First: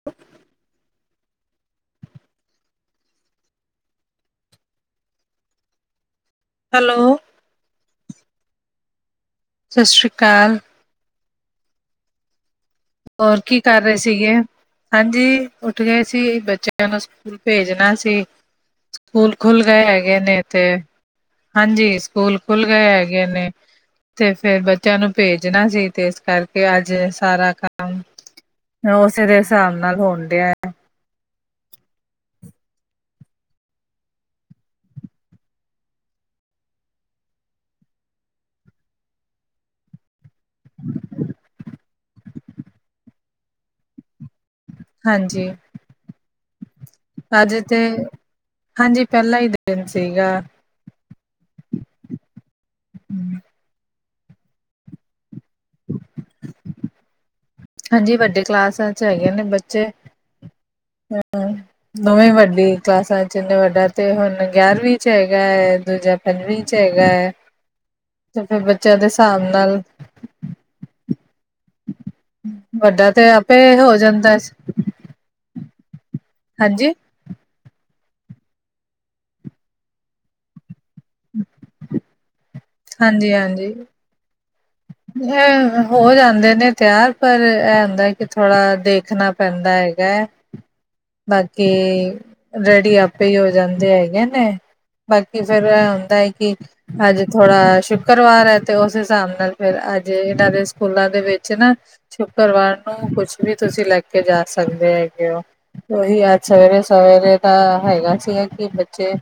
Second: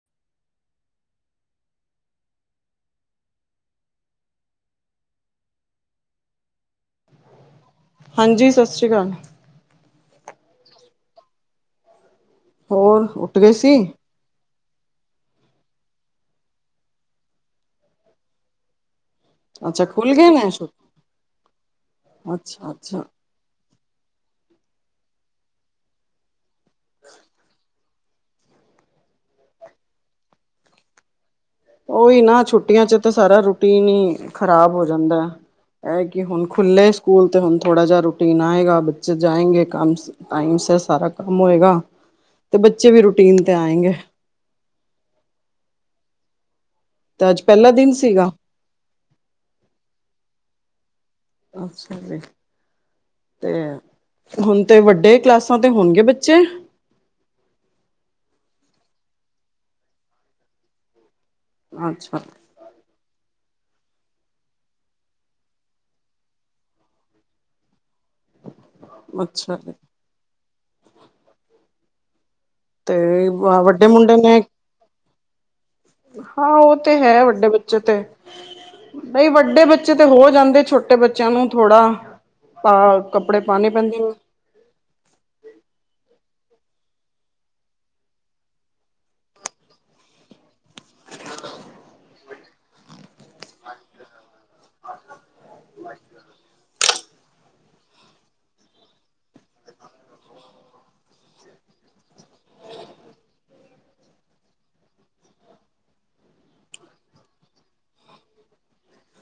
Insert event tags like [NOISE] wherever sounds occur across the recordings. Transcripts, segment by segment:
[INAUDIBLE] Hello ਹਾਂਜੀ ਸ ਸ਼੍ਰੀ ਕਾਲ। ਸ ਸ਼੍ਰੀ ਕਾਲ। ਹੋਰ ਉੱਠ ਔਰ ਗਏ ਕੀ ਕਰ ਰੇ ਸੀ ਤੀਗੇ ਹਾਂਜੀ ਉੱਠ ਗੇ ਸੀ, ਬੱਚਿਆਂ ਨੂੰ ਸਕੂਲ ਭੇਜਣਾ ਸੀ। ਸਕੂਲ ਖੁੱਲ ਗਏ ਹੈਗੇ ਨੇ 'ਤੇ ਹਾਂਜੀ ਸਕੂਲ ਖੁੱਲ ਅੱਛਾ ਗੇ ਅੱਛਾ ਹੈਗੇ ਨੇ 'ਤੇ ਫੇਰ ਬੱਚਿਆਂ ਨੂੰ ਭੇਜਣਾ ਸੀ 'ਤੇ ਇਸ ਕਰਕੇ ਅੱਜ ਸਾਰਾ ਕੰ ਮ ਉਸੇ ਦੇ ਹਿਸਾਬ ਨਾਲ ਹੋਣ ਡੇਆ। ਉਈ ਨਾ ਛੁੱਟੀਆਂ 'ਚ ਤਾਂ ਸਾਰਾ ਰੂਟੀਨ ਈ ਖ਼ਰਾਬ ਹੋ ਜਾਂਦੈ। ਐ ਕਿ ਹੁਣ ਖੁੱਲੇ ਸਕੂਲ 'ਤੇ ਹੁਣ ਥੋੜਾ ਜਾ ਰੂਟੀਨ ਆਏਗਾ ਬੱਚੇ ਜਾਏਗੇ ਕੰਮ ਟਾਈਮ ਸਿਰ ਸਾਰਾ ਕੰਮ ਹੋਏਗਾ 'ਤੇ ਬੱਚੇ ਵੀ ਰੂਟੀਨ 'ਤੇ ਆਏਗੇ। ਹਾਂਜੀ। ਅੱਜ ਪਹਿਲਾ 'ਤੇ ਦਿਨ ਸੀਗਾ ਹਾਂਜੀ ਪਹਿਲਾਂ ਈ ਦਿਨ ਸੀਗਾ। ਅੱਛਾ ਜੀ। 'ਤੇ ਹੁਣ 'ਤੇ ਵੱਡੇ ਕਲਾਸਾਂ ਤੇ ਹੋਣ ਗੇ ਬੱਚੇ। ਹਾਂਜੀ ਵੱਡੀ ਕਲਾਸਾਂ 'ਚ ਹੈਗੇ ਨੇ ਬੱਚੇ, ਹੂੰ ਅੱਛਾ ਦੋਵੇਂ ਵੱਡੀ ਕਲਾਸਾਂ 'ਚ ਇਨੇ ਵੱਡਾ 'ਤੇ ਹੁਣ ਗਿਆਰਵੀਂ 'ਚ ਹੈਗਾ ਐ ਦੂਜਾ ਪੰਜਵੀਂ 'ਚ ਹੈਗਾ [INAUDIBLE] ਜਾ ਫੇਰ ਬੱਚਿਆਂ ਦੇ ਹਿਸਾਬ ਅੱਛਾ ਜੀ, ਨਾਲ ਵੱਡਾ ਤੇ ਆਪੇ ਵੱਡੇ ਹੋ ਮੁੰਡੇ ਜਾਂਦਾ ਨੇ ਹਾਂ, ਉਹ ਹਾਂਜੀ ਤੇ ਹੈ ਵੱਡੇ ਬੱਚੇ ਤੇ ਬਈ ਵੱਡੇ ਬੱਚੇ ਤੇ ਹੋ ਜਾਂਦੇ, ਛੋਟੇ ਬੱਚਿਆਂ ਨੂੰ ਥੋੜਾ ਹਾਂ ਕੱਪੜੇ ਪਾਣੇ ਪੈਂਦੇ ਏ ਹੋ ਜਾਂਦੇ ਨੇ ਤਿਆਰ ਪਰ ਇਹ ਹੁੰਦਾ ਕਿ ਥੋੜ੍ਹਾ ਦੇਖਣਾ ਪੈਂਦਾ ਹੈਗਾ ਐ [UNINTELLIGIBLE] ਬਾਕੀ ਰੈਡੀ, ਆਪੇ ਇ ਔ ਜਾਂਦੇ ਹੈਗੇ ਨੇ ਬਾਕੀ ਫੇਰ ਇਹ ਹੁੰਦਾ ਐ, ਕਿ ਅੱਜ ਥੋੜਾ ਸ਼ੁੱਕਰਵਾਰ ਏ ਤੇ ਉਸ ਹਿਸਾਬ ਨਾਲ ਫਿਰ ਅੱਜੇ ਇਹਨਾਂ ਦੇ ਸਕੂਲਾਂ ਦੇ ਵਿੱਚ ਨਾ ਸ਼ੁੱਕਰਵਾਰ ਨੂੰ ਕੁਛ, ਵੀ ਤੁਸੀਂ ਲੈ ਕੇ ਜਾ ਸਕਦੇ ਹੈਗੇ ਔ ਉਹੀ ਅੱਜ ਸਵੇਰੇ-ਸਵੇਰੇ, ਤਾਂ ਹੈਗਾ ਸੀਗਾ ਕਿ ਬੱਚੇ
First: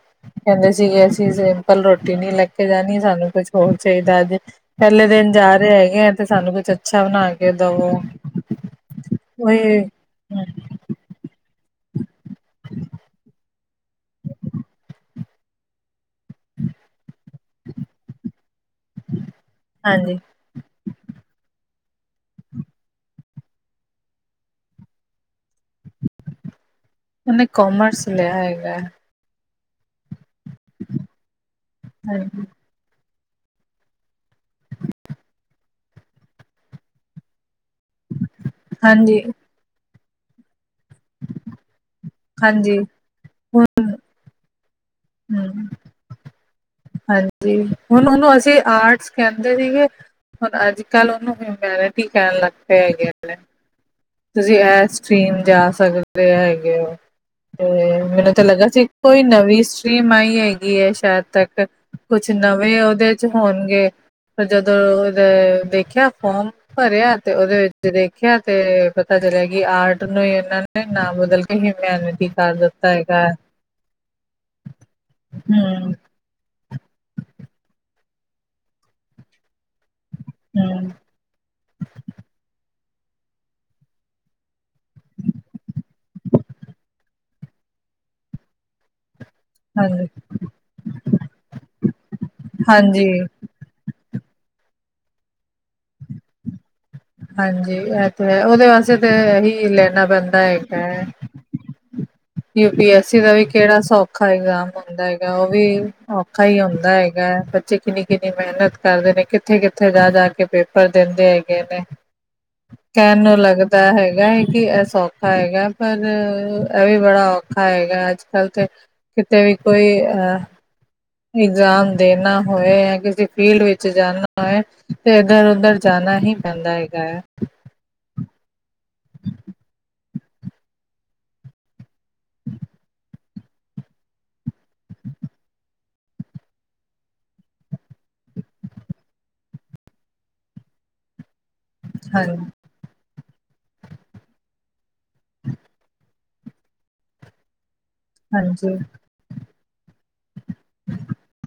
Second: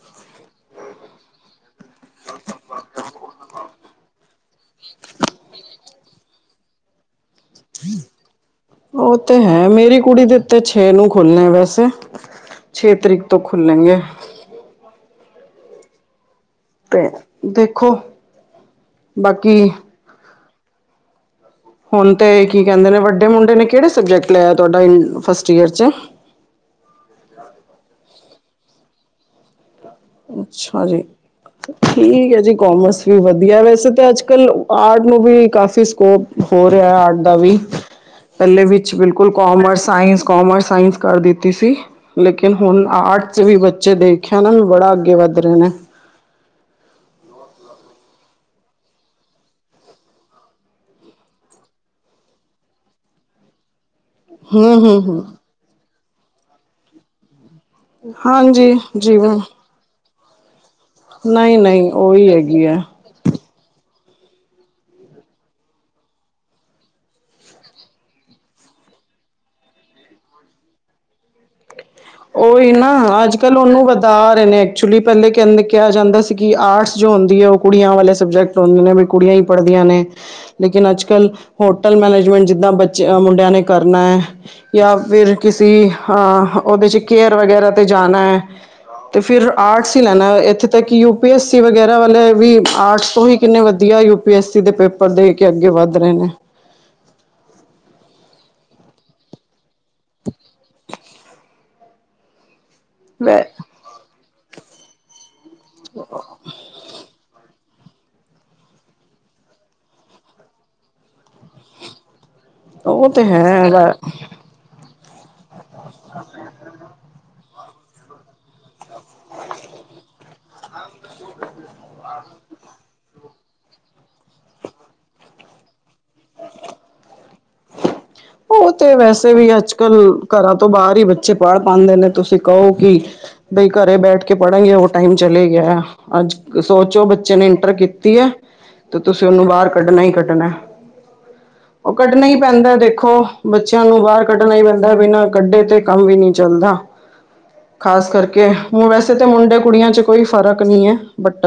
ਕਹਿੰਦੇ ਸੀਗੇ ਅਸੀਂ ਸਿੰਪਲ ਰੋਟੀ ਨੀ ਲੈ ਕੇ ਜਾਨੀ ਸਾਨੂੰ ਕੁਛ ਹੋਰ ਚਾਹੀਦਾ ਐ ਪਹਿਲੇ ਦਿਨ ਜਾ ਰਹੇ ਹੈਗੇ, ਆ ਤੇ ਸਾਨੂੰ ਕੁਛ ਅੱਛਾ ਬਣਾ ਕੇ ਦੋ ਉਹ ਤੇ ਹੈ ਮੇਰੀ ਕੁੜੀ ਦੇ ਉਤੇ ਛੇ ਨੂੰ ਖੁੱਲਣੇ ਵੈਸੇ, ਛੇ ਤਰੀਕ ਤੋਂ ਖੁੱਲੇਂਗੇ ਤੇ ਦੇਖੋ ਬਾਕੀ ਹਾਂਜੀ ਹੁਨ ਤੇ ਕੀ ਕਹਿੰਦੇ ਨੇ ਵੱਡੇ ਮੁੰਡੇ ਨੇ ਕਿਹੜੇ, ਸਬਜੈਕਟ ਲਿਆ ਤੁਹਾਡਾ ਫਸਟ ਈਅਰ ਚ ਉਹਨੇ ਕੋਮਰਸ ਲਿਆ ਹੈਗਾ ਅੱਛਾ, ਜੀ ਠੀਕ ਏ ਹਾਂਜੀ ਜੀ ਕੋਮਰਸ ਵਦੀਆ ਏ ਵੈਸੇ ਤਾਂ ਅੱਜ -ਕੱਲ, ਆਰਟ ਨੂੰ ਵੀ ਕਾਫ਼ੀ ਸਕੋਪ ਹੋ ਰਿਹਾ ਆਰਟ ਦਾ ਵੀ ਪਹਿੱਲੇ ਵਿੱਚ ਹਾਂਜੀ ਬਿਲਕੁਲ ਕੋਮਰਸ ਸਾਇੰਸ, ਕੋਮਰਸ ਸਾਇੰਸ ਕਰ ਦਿੱਤੀ ਸੀ ਲੇਕਿਨ ਹਾਂਜੀ ਹੁਨ ਆਰਟ ਚ ਵੀ ਹੁਣ ਬੱਚੇ ਦੇਖਿਆ ਨਾ ਬੜਾ ਅੱਗੇ ਵੱਧ ਰਹੇ ਹਮ ਨੇ ਹਾਂਜੀ, ਹੁਣ ਉਹਨੂੰ ਅਸੀਂ ਆਰਟਸ ਕਹਿੰਦੇ ਸੀਗੇ ਹਰ ਅੱਜ ਕੱਲ੍ਹ ਉਹਨੂੰ ਹਿਊਮੈਨਿਟੀ ਕਹਿਣ ਲੱਗ ਪਏ ਹੈਗੇ ਨੇ ਤੁਸੀਂ ਹੂੰ ਇਹ ਹੂੰ ਹੂੰ ਸਟ੍ਰੀਰਮ ਜਾ ਸਕਦੇ ਹੈਗੇ ਔ ਤੇ ਮੈਨੂੰ ਤੇ ਲੱਗਾ ਹਾਂਜੀ ਸੀ ਕੋਈ, ਜੀਵਨ ਨਵੀਂ ਸਟ੍ਰਰੀਮ ਆਈ ਹੈਗੀ ਹੈ ਸ਼ਾਇਦ ਨਹੀਂ ਤਕ ਨਹੀਂ ਉਹੀ ਕੁਛ ਹੈਗੀ ਹੈ ਨਵੇਂ ਉਹਦੇ ਚ ਹੋਨਗੇ ਫੇਰ ਜਦੋਂ ਉਹਦਾ ਦੇਖਿਆ, ਫੋਮ ਭਰਿਆ ਤੇ ਉਹਦੇ ਵਿੱਚ ਦੇਖਿਆ ਤੇ ਪਤਾ ਚਲਿਆ ਕਿ, ਆਰਟ ਨੂੰ ਇਹਨਾਂ ਨੇ ਨਾ ਬਦਲ ਕੇ ਹੀਮਿਆਨ ਉਹੀ ਨਾ ਅੱਜ ਕੱਲ ਉਹਨੂੰ ਵਧਾ ਰਹੇ ਨੇ, ਐਕਚੁਲੀ ਪਹਿਲੇ ਕਹਿੰਦੇ ਕਿਆ ਹੂੰ ਜਾਂਦਾ ਸੀ ਕਿ ਆਰਟਸ ਜੋ ਹੁੰਦੀ ਏ ਉਹ ਕੁੜੀਆਂ ਵਾਲੇ ਸਬਜੈਕਟ ਹੁੰਦੇ ਨੇ ਵੀ ਕੁੜੀਆਂ ਈ ਪੜ੍ਹਦੀਆਂ ਨੇ ਲੇਕਿਨ ਹੂੰ ਅੱਜ-ਕੱਲ ਹੋਟਲ ਮੈਨੇਜਮੈਂਟ ਜਿੱਦਾਂ ਜੇਆ ਮੁੰਡਿਆਂ ਨੇ ਕਰਨਾ ਏ ਜਾਂ ਫਿਰ ਕਿਸੀ ਆ ਉਹਦੇ ਚ ਕੇਅਰ ਵਗੈਰਾ ਤੇ ਜਾਣਾ ਏ ਤੇ ਫਿਰ ਆਰਟਸ ਹੀ ਹਾਂਜੀ ਲੈਣਾ, ਇੱਥੇ ਤੱਕ ਯੂ ਪੀ ਐਸਸੀ ਵਗੈਰਾ ਵਾਲੇ ਵੀ ਹਾਂਜੀ ਆਰਟਸ ਤੋਂ ਹੀ ਕਿੰਨੇ ਵਧੀਆ ਯੂ ਪੀ ਐੱਸ ਸੀ, ਦੇ ਪੇਪਰ ਦੇ ਕੇ ਅੱਗੇ ਵੱਧ ਰਹੇ ਨੇ ਹਾਂਜੀ, ਇਹ ਤੇ ਏ ਉਹਦੇ ਵਾਸਤੇ ਤਾਂ ਇਹੀ ਲੈਣਾ ਪੈਂਦਾ ਏ ਯੂ ਪੀ ਐਸ ਸੀ ਦਾ ਵੈ ਵੀ ਕਿਹੜਾ ਸੌਖਾ, ਐਗਜ਼ਾਮ ਹੁੰਦਾ ਹੈਗਾ ਉਹ ਵੀ ਔਖਾ ਈ ਹੁੰਦਾ ਹੈਗਾ ਗਾ ਬੱਚੇ ਕਿੰਨੀ-ਕਿੰਨੀ ਮਿਹਨਤ ਕਰਦੇ ਨੇ ਕਿੱਥੇ-ਕਿੱਥੇ ਜਾ-ਜਾ ਕੇ ਪੇਪਰ ਦਿੰਦੇ ਹੈਗੇ ਨੇ ਉਹ ਕਹਿਣ ਤਾਂ ਨੂੰ ਲੱਗਦਾ ਹੈ ਹੈਗਾ ਏ ਕਿ ਇਹ ਸੌਖਾ ਹੈਗਾ ਪਰ ਇਹ ਵੀ ਬੜਾ ਔਖਾ ਹੈਗਾ ਅੱਜ-ਕੱਲ ਤੇ ਕਿਤੇ ਵੀ ਕੋਈ ਅ ਇਗਜ਼ਾਮ ਦੇਣਾ ਹੋਏ ਜਾਂ ਕਿਸੀ ਫੀਲਡ ਵਿੱਚ ਜਾਨਾ ਹੈਏ, ਤੇ ਇੱਧਰ ਉਧਰ ਜਾਨਾ ਹੀ ਪੈਂਦਾ ਹੈਗਾ ਐ ਉਹ ਤੇ ਵੈਸੇ ਵੀ ਅੱਜ ਕੱਲ ਘਰਾਂ ਤੋਂ ਬਾਹਰ ਹੀ, ਬੱਚੇ ਪੜ ਪਾਉਂਦੇ ਨੇ। ਤੁਸੀਂ ਕਹੋ ਕਿ ਬਈ ਘਰੇ ਬੈਠ ਕੇ ਪੜਾਂਗੇ, ਉਹ ਟਾਈਮ ਚਲੇ ਗਿਆ। ਅੱਜ ਸੋਚੋ ਬੱਚੇ ਨੇ ਇੰਟਰ ਕੀਤੀ ਹੈ, ਤੇ ਤੁਸੀਂ ਉਹਨੂੰ ਬਾਹਰ ਕੱਢਣਾ ਹੀ ਕੱਢਣਾ। ਉਹ ਕੱਢਣਾ ਹੀ ਹਾਂਜੀ ਪੈਂਦਾ ਦੇਖੋ ਬੱਚਿਆਂ ਨੂੰ ਬਾਹਰ ਕੱਢਣਾ ਹੀ ਪੈਂਦਾ, ਬਿਨਾਂ ਕੱਢੇ ਤੇ ਕੰਮ ਵੀ ਨਹੀਂ ਚੱਲਦਾ। ਖਾਸ ਕਰਕੇ ਹਾਂਜੀ ਹ ਵੈਸੇ‌। ਤੇ ਤਾਂ ਮੁੰਡੇ ਕੁੜੀਆਂ ਚ ਕੋਈ ਫ਼ਰਕ ਨੀ ਐ ਬਟ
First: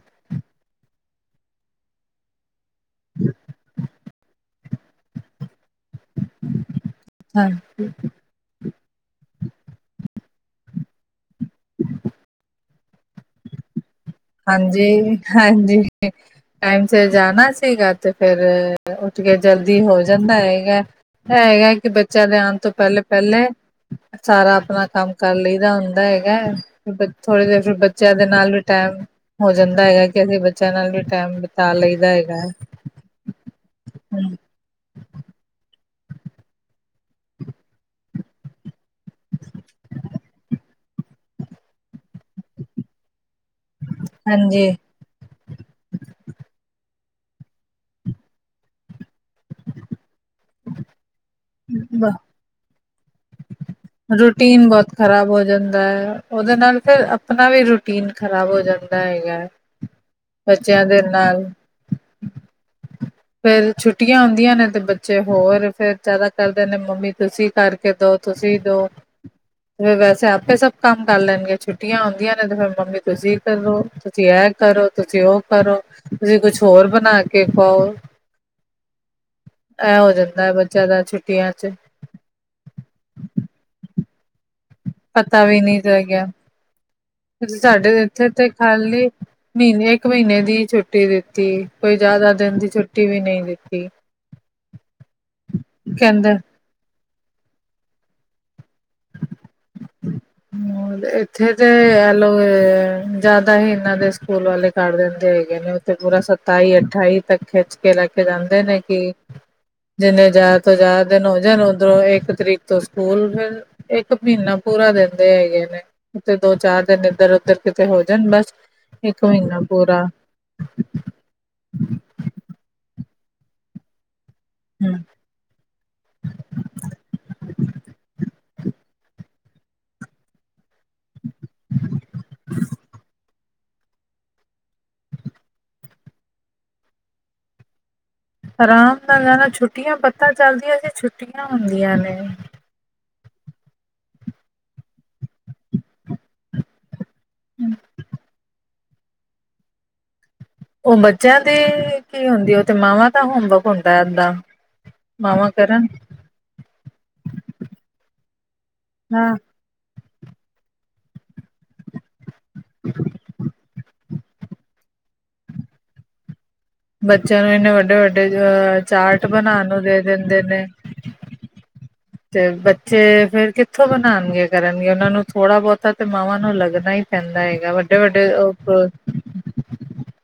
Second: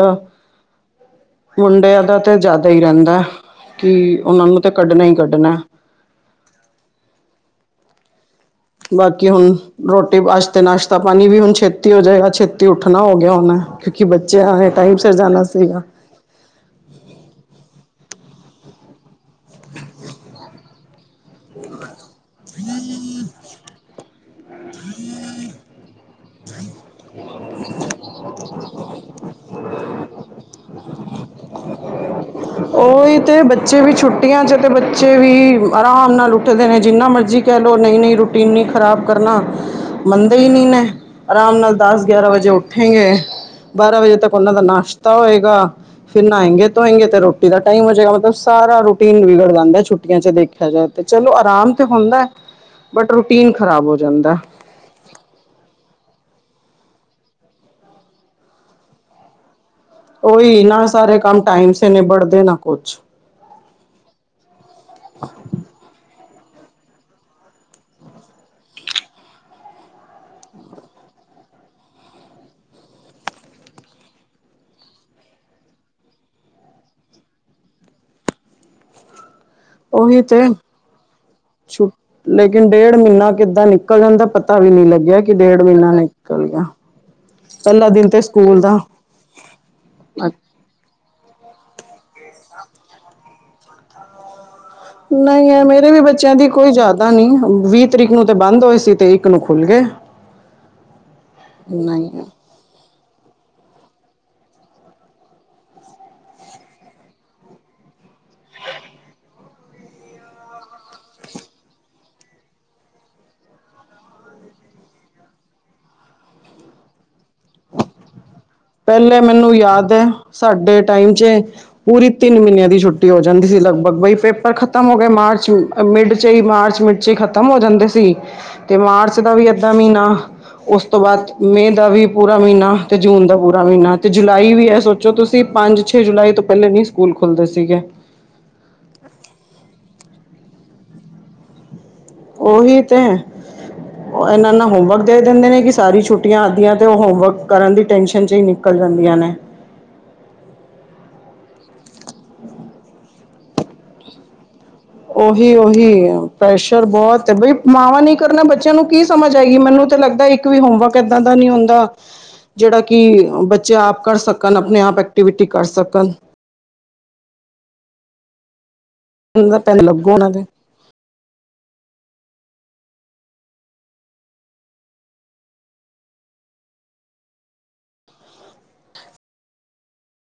ਮੁੰਡਿਆਂ ਦਾ ਤੇ ਜਾਦਾ ਈ ਰੈਂਦਾ ਕੀ ਉਨਾਂ ਨੂੰ ਤੇ ਕੱਢਣਾ ਈ ਕੱਢਣਾ। ਹਾਂਜੀ। ਬਾਕੀ ਹੁਣ ਰੋਟੀ ਪਾਸ਼ਤੇ ਨਾਸ਼ਤਾ ਪਾਣੀ ਵੀ ਹੁਣ ਛੇਤੀ ਹੋ ਜਾਏਗਾ ਛੇਤੀ ਉੱਠਣਾ ਹੋ ਗਿਆ ਹੁਣ। ਕਿਉਂਕੀ ਬੱਚਿਆਂ ਨੇ ਟਾਈਮ ਸਿਰ ਹਾਂਜੀ ਜਾਣਾ ਸੀਗਾ। ਹਾਂਜੀ ਟਾਈਮ ਸਿਰ ਜਾਣਾ ਸੀਗਾ ਤੇ ਫੇਰ ਉੱਠ ਕੇ ਜਲਦੀ ਹੋ ਜਾਂਦਾ ਏ। ਹੈਗਾ ਕੀ ਬੱਚਿਆਂ ਦੇ ਆਣ ਤੋਂ ਪੈਲੇ-ਪੈਲੇ। ਸਾਰਾ ਆਪਣਾ ਕੰਮ ਕਰ ਲਈਦਾ ਹੁੰਦਾ ਹੈਗਾ। ਥੋੜ੍ਹੀ ਦੇਰ ਫਿਰ ਬੱਚਿਆਂ ਦੇ ਨਾਲ ਵੀ ਟੈਮ ਹੋ ਜਾਂਦਾ ਹੈਗਾ ਕੀ ਅਸੀਂ ਬੱਚਿਆਂ ਨਾਲ ਵੀ ਟਾਈਮ ਬਿਤਾ ਲਈਦਾ ਏ। ਓ ਈ ਤੇ ਬੱਚੇ ਵੀ ਛੁੱਟੀਆਂ ਚ ਬੱਚੇ ਵੀ ਆਰਾਮ ਨਾਲ ਉੱਠਦੇ ਨੇ ਜਿੰਨਾ ਮਰਜੀ ਕੈ ਲੋੋ ਨਈ-ਨਈ ਰ ਟੀਨ ਈ ਖ਼ਰਾਬ ਕਰਨਾ ਮੰਨਦੇ ਈ ਨੀ ਨੇ। ਆਰਾਮ ਨਾਲ ਦਸ ਗਿਆਰਾਂ ਵਜੇ ਉੱਠੇਗੇ ਬਾਰਾਂ ਵਜੇ ਤੱਕ ਉਨਾਂ ਦਾ ਹਾਂਜੀ। ਨਾਸ਼ ਤਾ ਹੋਏਗਾ ਫ਼ਿਰ ਨਏਗੇ ਧੋਏਗੇ ਤੇ ਰੋਟੀ ਦਾ ਟਾਈਮ ਹੋ ਜਾਏਗਾ ਮਤਲਬ ਸਾਰਾ ਰ ਟੀਨ ਵਿਗੜ ਜਾਂਂਦਾ ਛੁੱਟੀਆਂ ਚ ਦੇਖਿਆ ਜਾਏ ਤੇ ਚਲੋ ਆਰਾਮ ਤੇ ਹੁੰਦੈ ਬਟ ਰੂਟੀਨ ਖਰਾਬ ਹੋ ਜਾ ਰੂਟੀਨ ਬੋਤ ਖ਼ਰਾਬ ਹੋ ਜਾਂਦਾ ਓਦੇ ਨਾਲ ਫਿਰ ਆਪਣਾ ਵੀ ਰੂਟੀਨ ਖ਼ਰਾਬ ਹੋ ਜਾਂਦਾ ਹੈਗਾ। ਓ ਈ ਨਾ ਬੱਚਿਆਂ ਦੇ ਸਾਰੇ ਕੰਮ ਨਾਲ ਟਾਈਮ ਸਿ ਨਿਬੜਦੇ ਨਾ ਕੁੱਛ। ਫੇਰ ਛੁੱਟੀਆਂ ਹੁੰਦੀਆਂ ਨੇ ਤੇ ਬੱਚੇ ਹੋਰ ਫੇਰ ਜਾਦਾ ਕਰਦੇ ਨੇ ਮੰਮੀ ਤੁਸੀਂ ਕਰਕੇ ਦੋ ਤੁਸੀਂ ਦੋ। ਤੇ ਫ ਵੈਸੇ ਆਪੇ ਸਭ ਕੰਮ ਕਰ ਲੈਣਗ ਛੁੱਟੀਆਂ ਆਉਂਦੀਆਂ ਨੇ ਤੇ ਫੇਰ ਮੰਮੀ ਤੁਸੀਂ ਕਰੋ। ਤੁਸੀਂ ਐ ਕਰੋ ਤੁਸੀਂ ਓ ਕਰੋ ਤੁਸੀਂ ਕੁੱਛ ਹੋਰ ਬਣਾ ਕੇ ਖਵਾਓ। ਐ ਹੋ ਉਹੀ ਤੇ ਜਾਂਦਾ ਬੱਚਿਆਂ ਦਾ ਛੁੱਟੀਆਂ ਚ। ਛੁ ਲੇਕਿਨ ਡੇਢ ਮਹੀਨਾ ਕਿੱਦਾਂ ਨਿਕਲ ਜਾਂਦਾ ਪਤਾ ਵੀ ਨੀ ਲੱਗ ਗਿਆ ਕਿ ਪਤਾ ਵੀ ਡੇਢ ਨਹੀਂ ਮਹੀਨਾ ਲੱਗਿਆ ਨਿਕਲ ਗਿਆ ਪੈਲਾ ਦਿਨ ਤੇ ਸਕੂਲ ਦਾ ਮੀਨੇ ਇੱਕ ਮੀਨੇ ਦੀ ਛੁੱਟੀ ਦਿੱਤੀ ਕੋਈ ਜਾਦਾ ਦਿਨ ਦੀ ਛੁੱਟੀ ਵੀ ਨਈ ਦਿੱਤੀ। ਨਈ ਐ ਮੇਰੇ ਵੀ ਬੱਚਿਆਂ ਕਹਿੰਦੇ ਦੀ ਕੋਈ ਜਾਦਾ ਨੀ ਵੀਹ ਤਰੀਕ ਨੂੰ ਤੇ ਬੰਦ ਹੋਏ ਸੀ ਤੇ ਇੱਕ ਨੂੰ ਖੁੱਲ ਗਏ। ਹੂੰ ਏਥੇ ਤੇ ਨਹੀਂ ਐ। ਜਾਦਾ ਵੀ ਇਨਾਂ ਦੇ ਸਕੂਲ ਵਾਲੇ ਕਰ ਦਿੰਦੇ ਹੈਗੇ ਨੇ ਓ ਤੇ ਪੂਰਾ ਸਤਾਈ ਅਠਾਈ ਤੱਕ ਖਿੱਚ ਕੇ ਲੈ ਕੇ ਜਾਂਦੇ ਨੇ ਕੀ ਜਿੰਨੇ ਜਾਦਾ ਤੋਂ ਜਾਦਾ ਦਿਨ ਹੋ ਜਾਣ ਉਧਰੋਂ ਇੱਕ ਤਰੀਕ ਤੋਂ ਸਕੂਲ ਫੇਰ। ਇੱਕ ਮੀਨਾ ਪੂਰਾ ਦਿਨ। ਹੁੰਦੇ ਹੈਗੇ ਨੇੇ ਤੇ ਦੋ ਚਾਰ ਦਿਨ ਇੱਧਰ ਉਧਰ ਕਿਤੇ ਹੋ ਜਾਣ ਬਸ- ਇੱਕ ਮੈਨੂੰ ਮਹੀਨਾ ਯਾਦ ਪੂਰਾ ਐ ਸਾਡੇ ਟਾਈਮ ਚ ਪੂਰੀ ਤਿੰਨ ਮੀਨਿਆਂ ਦੀ ਛੁੱਟੀ ਹੋ ਜਾਂਦੀ ਸੀ ਲਗਭਗ ਬਈ ਪੇਪਰ ਖ਼ਤਮ ਹੋ ਹਮ ਗਏ ਮਾਰਚ ਮਿਡ ਚ ਈ ਮਾਰਚ ਵਿੱਚ ਈ ਖਤਮ ਹੋ ਜਾਂਦੇ ਸੀ ਤੇ ਮਾਰਚ ਦਾ ਵੀ ਏਦਾਂ ਮੀਨਾ ਉਸ ਤੋਂ ਬਾਦ ਮਏ ਦਾ ਵੀ ਪੂਰਾ ਮੀਨਾ ਤੇ ਜੂਨ ਦਾ ਪੂਰਾ ਦਾ ਮੀਨਾ ਤੇ ਜੁਲਾਈ ਵੀ ਐ ਸੋਚੋ ਤੁਸੀਂ ਪੰਜ ਛੇ ਜੁਲਾਈ ਤੋਂ ਪੈਲੇ ਨੀ ਸਕੂਲ ਖੁੱਲ੍ਹਦੇ ਸੀਗੇ। ਆਰਾਮ ਨਾਲ ਰਹਿਣਾ ਛੁੱਟੀਆਂ ਪਤਾ ਚੱਲਦੀਆਂ ਜੇ ਸੀ ਛੁੱਟੀਆਂ ਹੁੰਦੀਆਂ ਨੇ। ਉਹ ਵੀ ਤੇ ਐਨਾ-ਐਨਾ ਹੋਮਵਰਕ ਦੇ ਦਿੰਦੇ ਨੇ ਕੀ ਸਾਰੀ ਛੁੱਟੀਆਂ ਆਦੀਆ ਤੇ ਓ ਹੋਮਵਰਕ ਕਰਨ ਦੀ ਟੈਨਸ਼ਨ ਚ ਈ ਨਿਕਲ ਜਾਂਦੀਆਂ ਨੇ। ਓ ਬੱਚਿਆਂ ਤੇ ਕੀ ਹੁੰਦੀ ਓ ਤੇ ਮਾਵਾਂ ਦਾ ਹੋਮਵਰਕ ਹੁੰਦਾ ਅੱਧਾ ਓਹੀ-ਓਹੀ ਪ੍ਰੈਸ਼ਰ ਬੋਤ ਬਈ ਮਾਵਾਂ ਨੇ ਈ ਕਰਨਾ ਬੱਚਿਆਂ ਨੂੰ ਕੀ ਹਾਂ ਸਮਝ ਆਏਗੀ ਮੈਨੂੰ ਤਾਂ ਲੱਗਦਾ ਇੱਕ ਵੀ ਹੋਮਵਰਕ ਏਦਾਂ ਦਾ ਨੀ ਹੁੰਦਾ ਜੇੜਾ ਕਿ ਬੱਚੇ ਆਪ ਕਰ ਸਕਣ ਆਪਣੇ ਆਪ ਐਕਟੀਵਿਟੀ ਕਰ ਸਕਣ। ਬੱਚਿਆਂ ਨੂੰ ਇੰਨੇ ਵੱਡੇ-ਵੱਡੇ ਅ ਚਾਰਟ ਬਨਾਣ ਨੂੰ ਪੈਨ ਦੇ ਲੱਗੋ ਉਹਨਾਂ ਦਿੰਦੇ ਨੇ। ਤੇ ਬੱਚੇ ਫੇਰ ਕਿੱਥੋਂ ਬਣਾਣਗੇ ਕਰਨਗੇ ਉਹਨਾਂ ਨੂੰ ਥੋੜਾ ਬਹੁਤਾ ਤੇ ਮਾਵਾਂ ਨੂੰ ਲੱਗਣਾ ਹੀ ਕਹਿੰਦਾ ਹੈਏਗਾ ਵੱਡੇ-ਵੱਡੇ ਉਹ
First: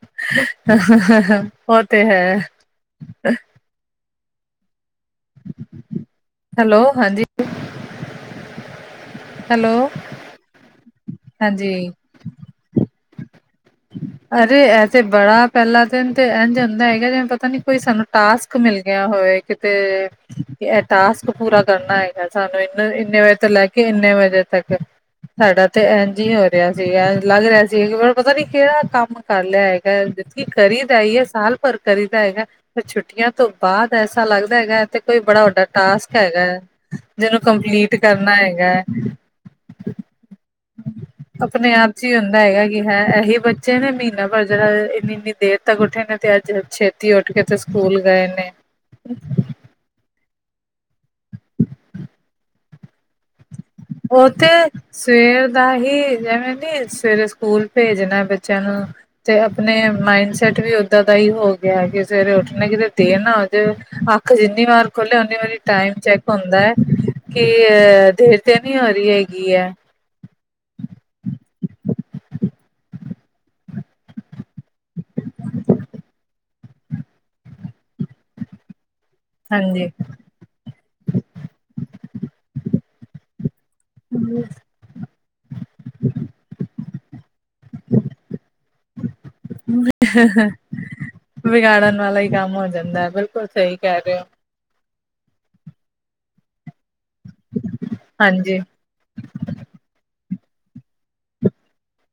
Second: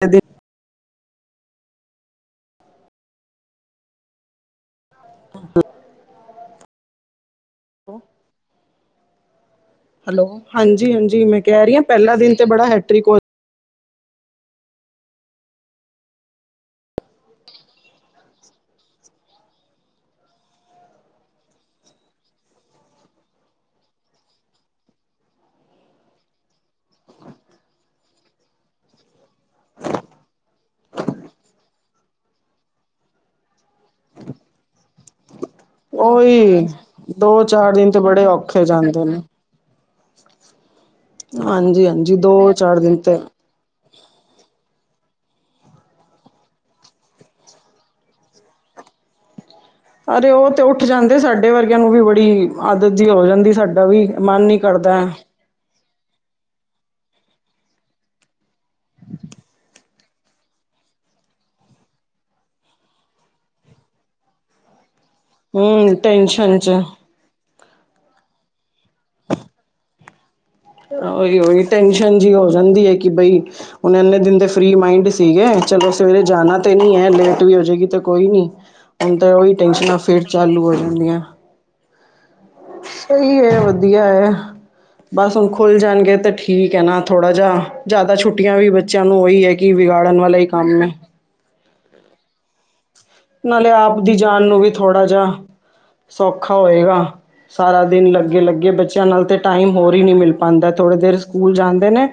ਕਦੇ ਉਹ ਤੇ ਹੈ [INAUDIBLE] ਹੈਲੋ ਹਾਂਜੀ ਹੈਲੋ ਹੈਲੋ ਹਾਂਜੀ-ਹਾਂਜੀ ਮੈਂ ਕਹਿ ਰਹੀ ਹਾਂ ਹਾਂਜੀ ਪਹਿਲਾ ਦਿਨ ਤੇ ਬੜਾ ਹੈਟ੍ਰਿਕ ਅਰੇ ਇਹ ਤੇ ਬੜਾ ਪਹਿਲਾ ਦਿਨ ਤੇ ਇਝ ਹੁੰਦਾ ਹੈਗਾ ਜਿਵੇਂ ਪਤਾ ਨੀ ਕੋਈ ਸਾਨੂੰ ਟਾਸਕ ਮਿਲ ਗਿਆ ਹੋਵੇ ਕਿ ਤੇ ਇਹ ਟਾਸਕ ਪੂਰਾ ਕਰਨਾ ਹੈਗਾ ਸਾਨੂੰ ਇਨ ਇੰਨੇ ਵਜੇ ਤੋਂ ਲੈ ਕੇ ਇੰਨੇ ਵਜੇ ਤੱਕ ਸਾਡਾ ਤੇ ਇੰਝ ਹੀ ਹੋ ਰਿਹਾ ਸੀਗਾ ਲੱਗ ਰਿਹਾ ਸੀਗਾ ਕਿ ਪਤਾ ਨੀ ਕਿਹੜਾ ਕੰਮ ਕਰ ਲਿਆ ਹੈਗਾ ਜਦ ਕੀ ਕਰੀ ਦਾ ਹੀ ਹੈ ਸਾਲ ਭਰ ਕਰੀ ਦਾ ਹੈਗਾ ਤੇ ਛੁੱਟੀਆਂ ਤੋਂ ਬਾਅਦ ਐਸਾ ਲੱਗਦਾ ਹੈਗਾ ਤੇ ਕੋਈ ਬੜਾ ਵੱਡਾ ਟਾਸਕ ਹੈਗਾ ਉਹੀ ਜਿਹਨੂੰ ਦੋ ਚਾਰ ਦਿਨ ਕੰਪਲੀਟ ਤੇ ਬੜੇ ਕਰਨਾ ਔਖੇ ਹੈਗਾ ਜਾਂਦੇ ਨੇ ਆਪਣੇ ਹਾਂਜੀ ਆਪ ਚ ਹੀ ਹਾਂਜੀ ਹੁੰਦਾ ਦੋ ਹੈਗਾ ਚਾਰ ਕਿ ਦਿਨ ਹੈ ਤੇ ਇਹੀ ਬ ਮਹੀਨਾ ਭਰ ਜਿਹੜਾ ਇੰਨੀ-ਇੰਨੀ ਦੇਰ ਤੱਕ ਉੱਠੇ ਨੇ ਤੇ ਅੱਜ ਛੇਤੀ ਉੱਠ ਕੇ ਤੇ ਸਕੂਲ ਗਏ ਨੇ [INAUDIBLE] ਅਰੇ ਉਹ ਤੇ ਉੱਠ ਜਾਂਦੇ ਸਾਡੇ ਵਰਗਿਆਂ ਨੂੰ ਵੀ ਬੜੀ ਆਦਤ ਜਿਹੀ ਹੋ ਜਾਂਦੀ ਸਾ ਉਹ ਤੇ ਸਵੇਰ ਦਾ ਹੀ ਐਵੇਂ ਨੀ ਸਵੇਰੇ ਸਕੂਲ ਭੇਜਣਾ ਬੱਚਿਆਂ ਨੂੰ ਤੇ ਆਪਣੇ ਮਾਇਡ ਸੈਟ ਵੀ ਓਦਾਂ ਦਾ ਹੀ ਹੋ ਗਿਆ ਕਿ ਸਵੇਰੇ ਉੱਠਣਾ ਕਿਤੇ ਦੇਰ ਨਾ ਹੋਜੇ ਕੀ ਜਿੰਨੀ ਵਾਰ ਖੋਲੇ ਉਨੀ ਵਾਰੀ ਟਾਈਮ ਹਮ ਚੈੱਕ ਟੈਨਸ਼ਨ ਹੁੰਦਐ ਚ ਕਿ ਅ ਦੇਰ ਤੇ ਨੀ ਹੋ ਰਹੀ ਹੈਗੀ ਆ ਉਹੀ-ਉਹੀ ਟੈਨਸ਼ਨ ਜਿਹੀ ਹੋ ਜਾਂਦੀ ਹੈ ਕਿ ਬਈ ਹੁਨ ਇੰਨੇ ਦਿਨ ਦੇ ਫਰੀ ਮਾਈੰਡ ਸੀਗੇ ਚਲੋ ਸਵੇਰੇ ਜਾਣਾ ਤੇ ਨਹੀ ਹੈ ਲੇਟ ਵੀ ਹੋ ਜਾਏਗੀ ਤੇ ਕੋਈ ਨੀ ਹੁਣ ਤਾਂ ਉਹੀ ਹਾਂਜੀ ਟੈਂਸ਼ਨਾਂ ਫਿਰ ਚਾਲੂ ਹੋ ਜਾਂਦੀਆਂ ਸਹੀ ਹੈ ਵਧੀਆ ਐ ਬਸ ਹੁਣ ਖੁੱਲ ਜਾਣਗੇ ਤੇ ਠੀਕ ਹੈ ਨਾ ਥੋੜਾ ਜਿਹਾ ਜ਼ਿਆਦਾ ਛੁੱਟੀਆਂ ਵੀ ਬੱਚਿਆਂ ਨੂੰ ਉਹੀ ਹੈ ਕੀ ਵਿਗਾੜਨ ਵਾਲਾ ਈ ਕੰਮ ਹੈ ਵਿਗੜਨ ਵਾਲਾ ਹੀ ਕੰਮ ਹੋ ਜਾਂਦਾ ਹੈ ਬਿਲਕੁਲ ਨਾਲੇ ਸਹੀ ਕਹਿ ਆਪ ਦੀ ਰਹੇ ਹੋ ਜਾਨ ਨੂੰ ਵੀ ਥੋੜਾ ਜਿਆ ਸੌਖਾ ਹੋਏਗਾ ਸਾਰਾ ਦਿਨ ਹਾਂਜੀ ਲੱਗੇ-ਲੱਗੇ ਬੱਚੇ ਬੱਚਿਆਂ ਨਾਲ ਤੇ ਟਾਈਮ ਹੋਰ ਹੀ ਨਹੀ ਮਿਲ ਪਾਉਂਦਾ ਥੋੜੇ ਦੇਰ ਸਕੂਲ ਜਾਂਦੇ ਨੇ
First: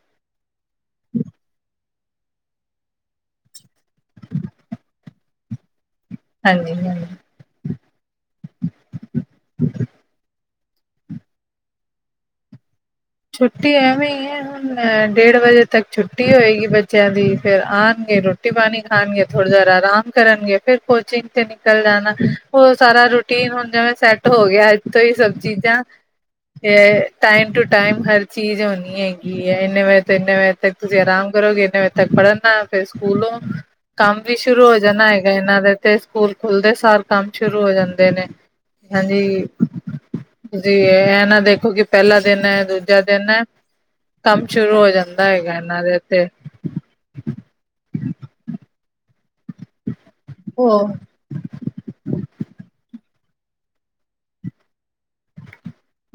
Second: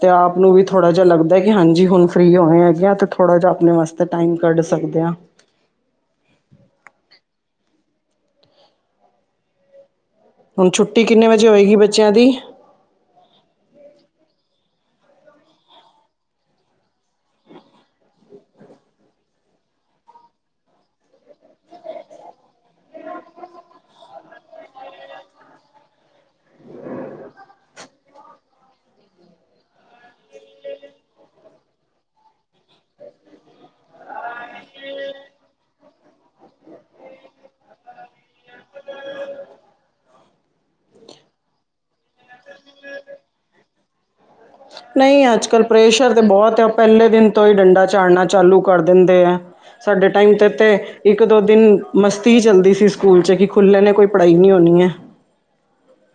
ਤੇ ਆਪ ਨੂੰ ਵੀ ਥੋੜਾ ਜਿਹਾ ਲੱਗਦਾ ਹੈ ਕਿ ਹਾਂਜੀ ਹੁਣ ਫ੍ਰਰੀ ਹੋਣੇ ਹੈਗੇ ਆ ਤੇ ਥੋੜਾ ਜਿਹਾ ਆਪਣੇ ਵਾਸਤੇ ਟਾਈਮ ਕੱਢ ਸਕਦੇ ਆ ਹਾਂਜੀ ਹਨੀ ਹੁਣ ਛੁੱਟੀ ਕਿੰਨੇ ਵਜੇ ਹੋਵੇਗੀ ਬੱਚਿਆਂ ਦੀ ਛੁੱਟੀ ਐਵੇਂ ਹੀ ਹੈ ਹੁਣ ਡੇਢ ਵਜੇ ਤੱਕ ਛੁੱਟੀ ਹੋਏਗੀ ਬੱਚਿਆਂ ਦੀ ਫਿਰ ਆਉਣਗੇ ਰੋ- ਰੋਟੀ ਪਾਨੀ ਖਾਣਗੇ ਥੋੜੀ ਦੇਰ ਆਰਾਮ ਕਰਨਗੇ ਫੇਰ ਕੋਚਿੰਗ ਤੇ ਨਿਕਲ ਜਾਣਾ ਉਹ ਸਾਰਾ ਰੂਟੀਨ ਹੁਣ ਸੈੱਟ ਹੋ ਗਿਆ ਇੱਥੋਂ ਹੀ ਸਭ ਚੀਜ਼ਾਂ ਏ ਟਾਈਮ ਟੂ ਟਾਈਮ ਹਰ ਚੀਜ਼ ਹੋਣੀ ਹੈਗੀ ਹੈ ਇੰਨੇ ਵਜੇ ਤੋਂ ਇੰਨੇ ਵਜੇ ਤੱਕ ਤੁਸੀਂ ਆਰਾਮ ਕਰੋਗੇ ਇੰਨੇ ਵਜੇ ਤੱਕ ਪੜ੍ਹਨਨਾ ਫੇਰ ਸਕੂਲੋਂ ਕੰਮ ਵੀ ਸ਼ੁਰੂ ਹੋ ਜਾਣਾ ਹੈਗਾ ਇਹਨਾਂ ਦੇ ਤੇ ਸਕੂਲ ਖੁੱਲਦੇ ਸਾਰ ਕੰਮ ਸ਼ੁਰੂ ਹੋ ਜਾਂਦੇ ਨੇ ਹਾਂਜੀ ਤੁਸੀਂ ਇਹ ਨਾ ਦੇਖੋ ਕਿ ਪਹਿਲਾ ਦਿਨ ਐ ਦੂਜਾ ਦਿਨ ਕੰਮ ਸ਼ੁਰੂ ਹੋ ਜਾਂਦਾ ਨਹੀਂ ਅੱਜ ਹੈਗਾ ਕੱਲ੍ਹ ਇਹਨਾਂ ਦੇ ਪ੍ਰੈਸ਼ਰ ਤਾਂ ਇੱਥੇ ਬਹੁਤ ਆ ਪਹਿਲੇ ਦਿਨ ਤੋਂ ਹੀ ਡੰਡਾ ਚਾੜਨਾ ਚਾਲੂ ਕਰ ਦਿੰਦੇ ਆ। ਸਾਡੇ ਟਾਈਮ ਤੇ-ਤੇ ਇੱਕ ਪ ਇੱਕ ਦੋ ਦਿਨ ਮਸਤੀ ਹੀ ਚੱਲਦੀ ਸੀ ਸਕੂਲ ਚ ਕਿ ਖੁੱਲ੍ਹੇ ਨੇ ਕੋਈ ਪੜ੍ਹਾਈ ਨਈ ਹੋਨੀ ਐਂ।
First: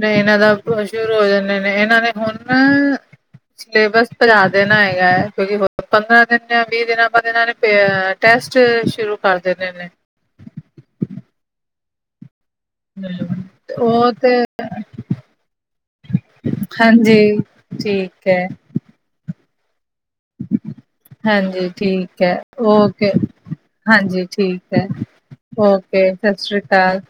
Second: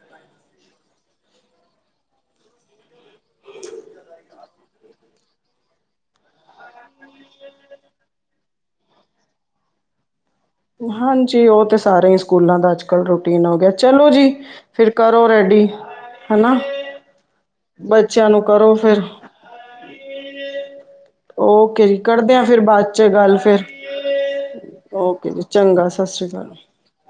ਏਹਨਾ ਦਾ ਸ਼ੁਰੂ ਹੋ ਜਾਂਦੇ ਨੇ ਇਹਨਾ ਨੇ ਹੁਣ ਸਿਲੇਬਸ ਭਜਾ ਦੇਣਾ ਹੈਗਾ, ਕਿਉਂਕਿ ਪੰਦਰਾਂ ਦਿਨ ਜਾਂ ਵੀਹ ਦਿਨਾਂ ਬਾਦ ਇਹਨਾਂ ਨੇ ਪੇ ਟੈਸਟ ਸ਼ੁਰੂ ਕਰ ਦੇਣੇ ਨੇ। ਹਾਂਜੀ ਉਹ ਤੇ ਸਾਰੇ ਹੀ ਸਕੂਲਾਂ ਦਾ ਅੱਜ ਅੱਜ ਕਲ ਰੂਟੀਨ ਹੋ ਗਿਆ, ਚਲੋ ਉਹ ਜੀ ਤੇ ਫਿਰ ਕਰੋ ਰੈਡੀ ਹਨਾ। ਹਾਂਜੀ ਠੀਕ ਬੱਚਿਆਂ ਨੂੰ ਹੈ ਕਰੋ ਫੇਰ। ਹਾਂਜੀ ਠੀਕ ਹੈ, ਓਕੇ ਗੱਲ ਫਿਰ ਹਾਂਜੀ ਠੀਕ ਹੈ। ਓਕੇ ਸਤਿ ਸ਼੍ਰੀ ਅਕਾਲ।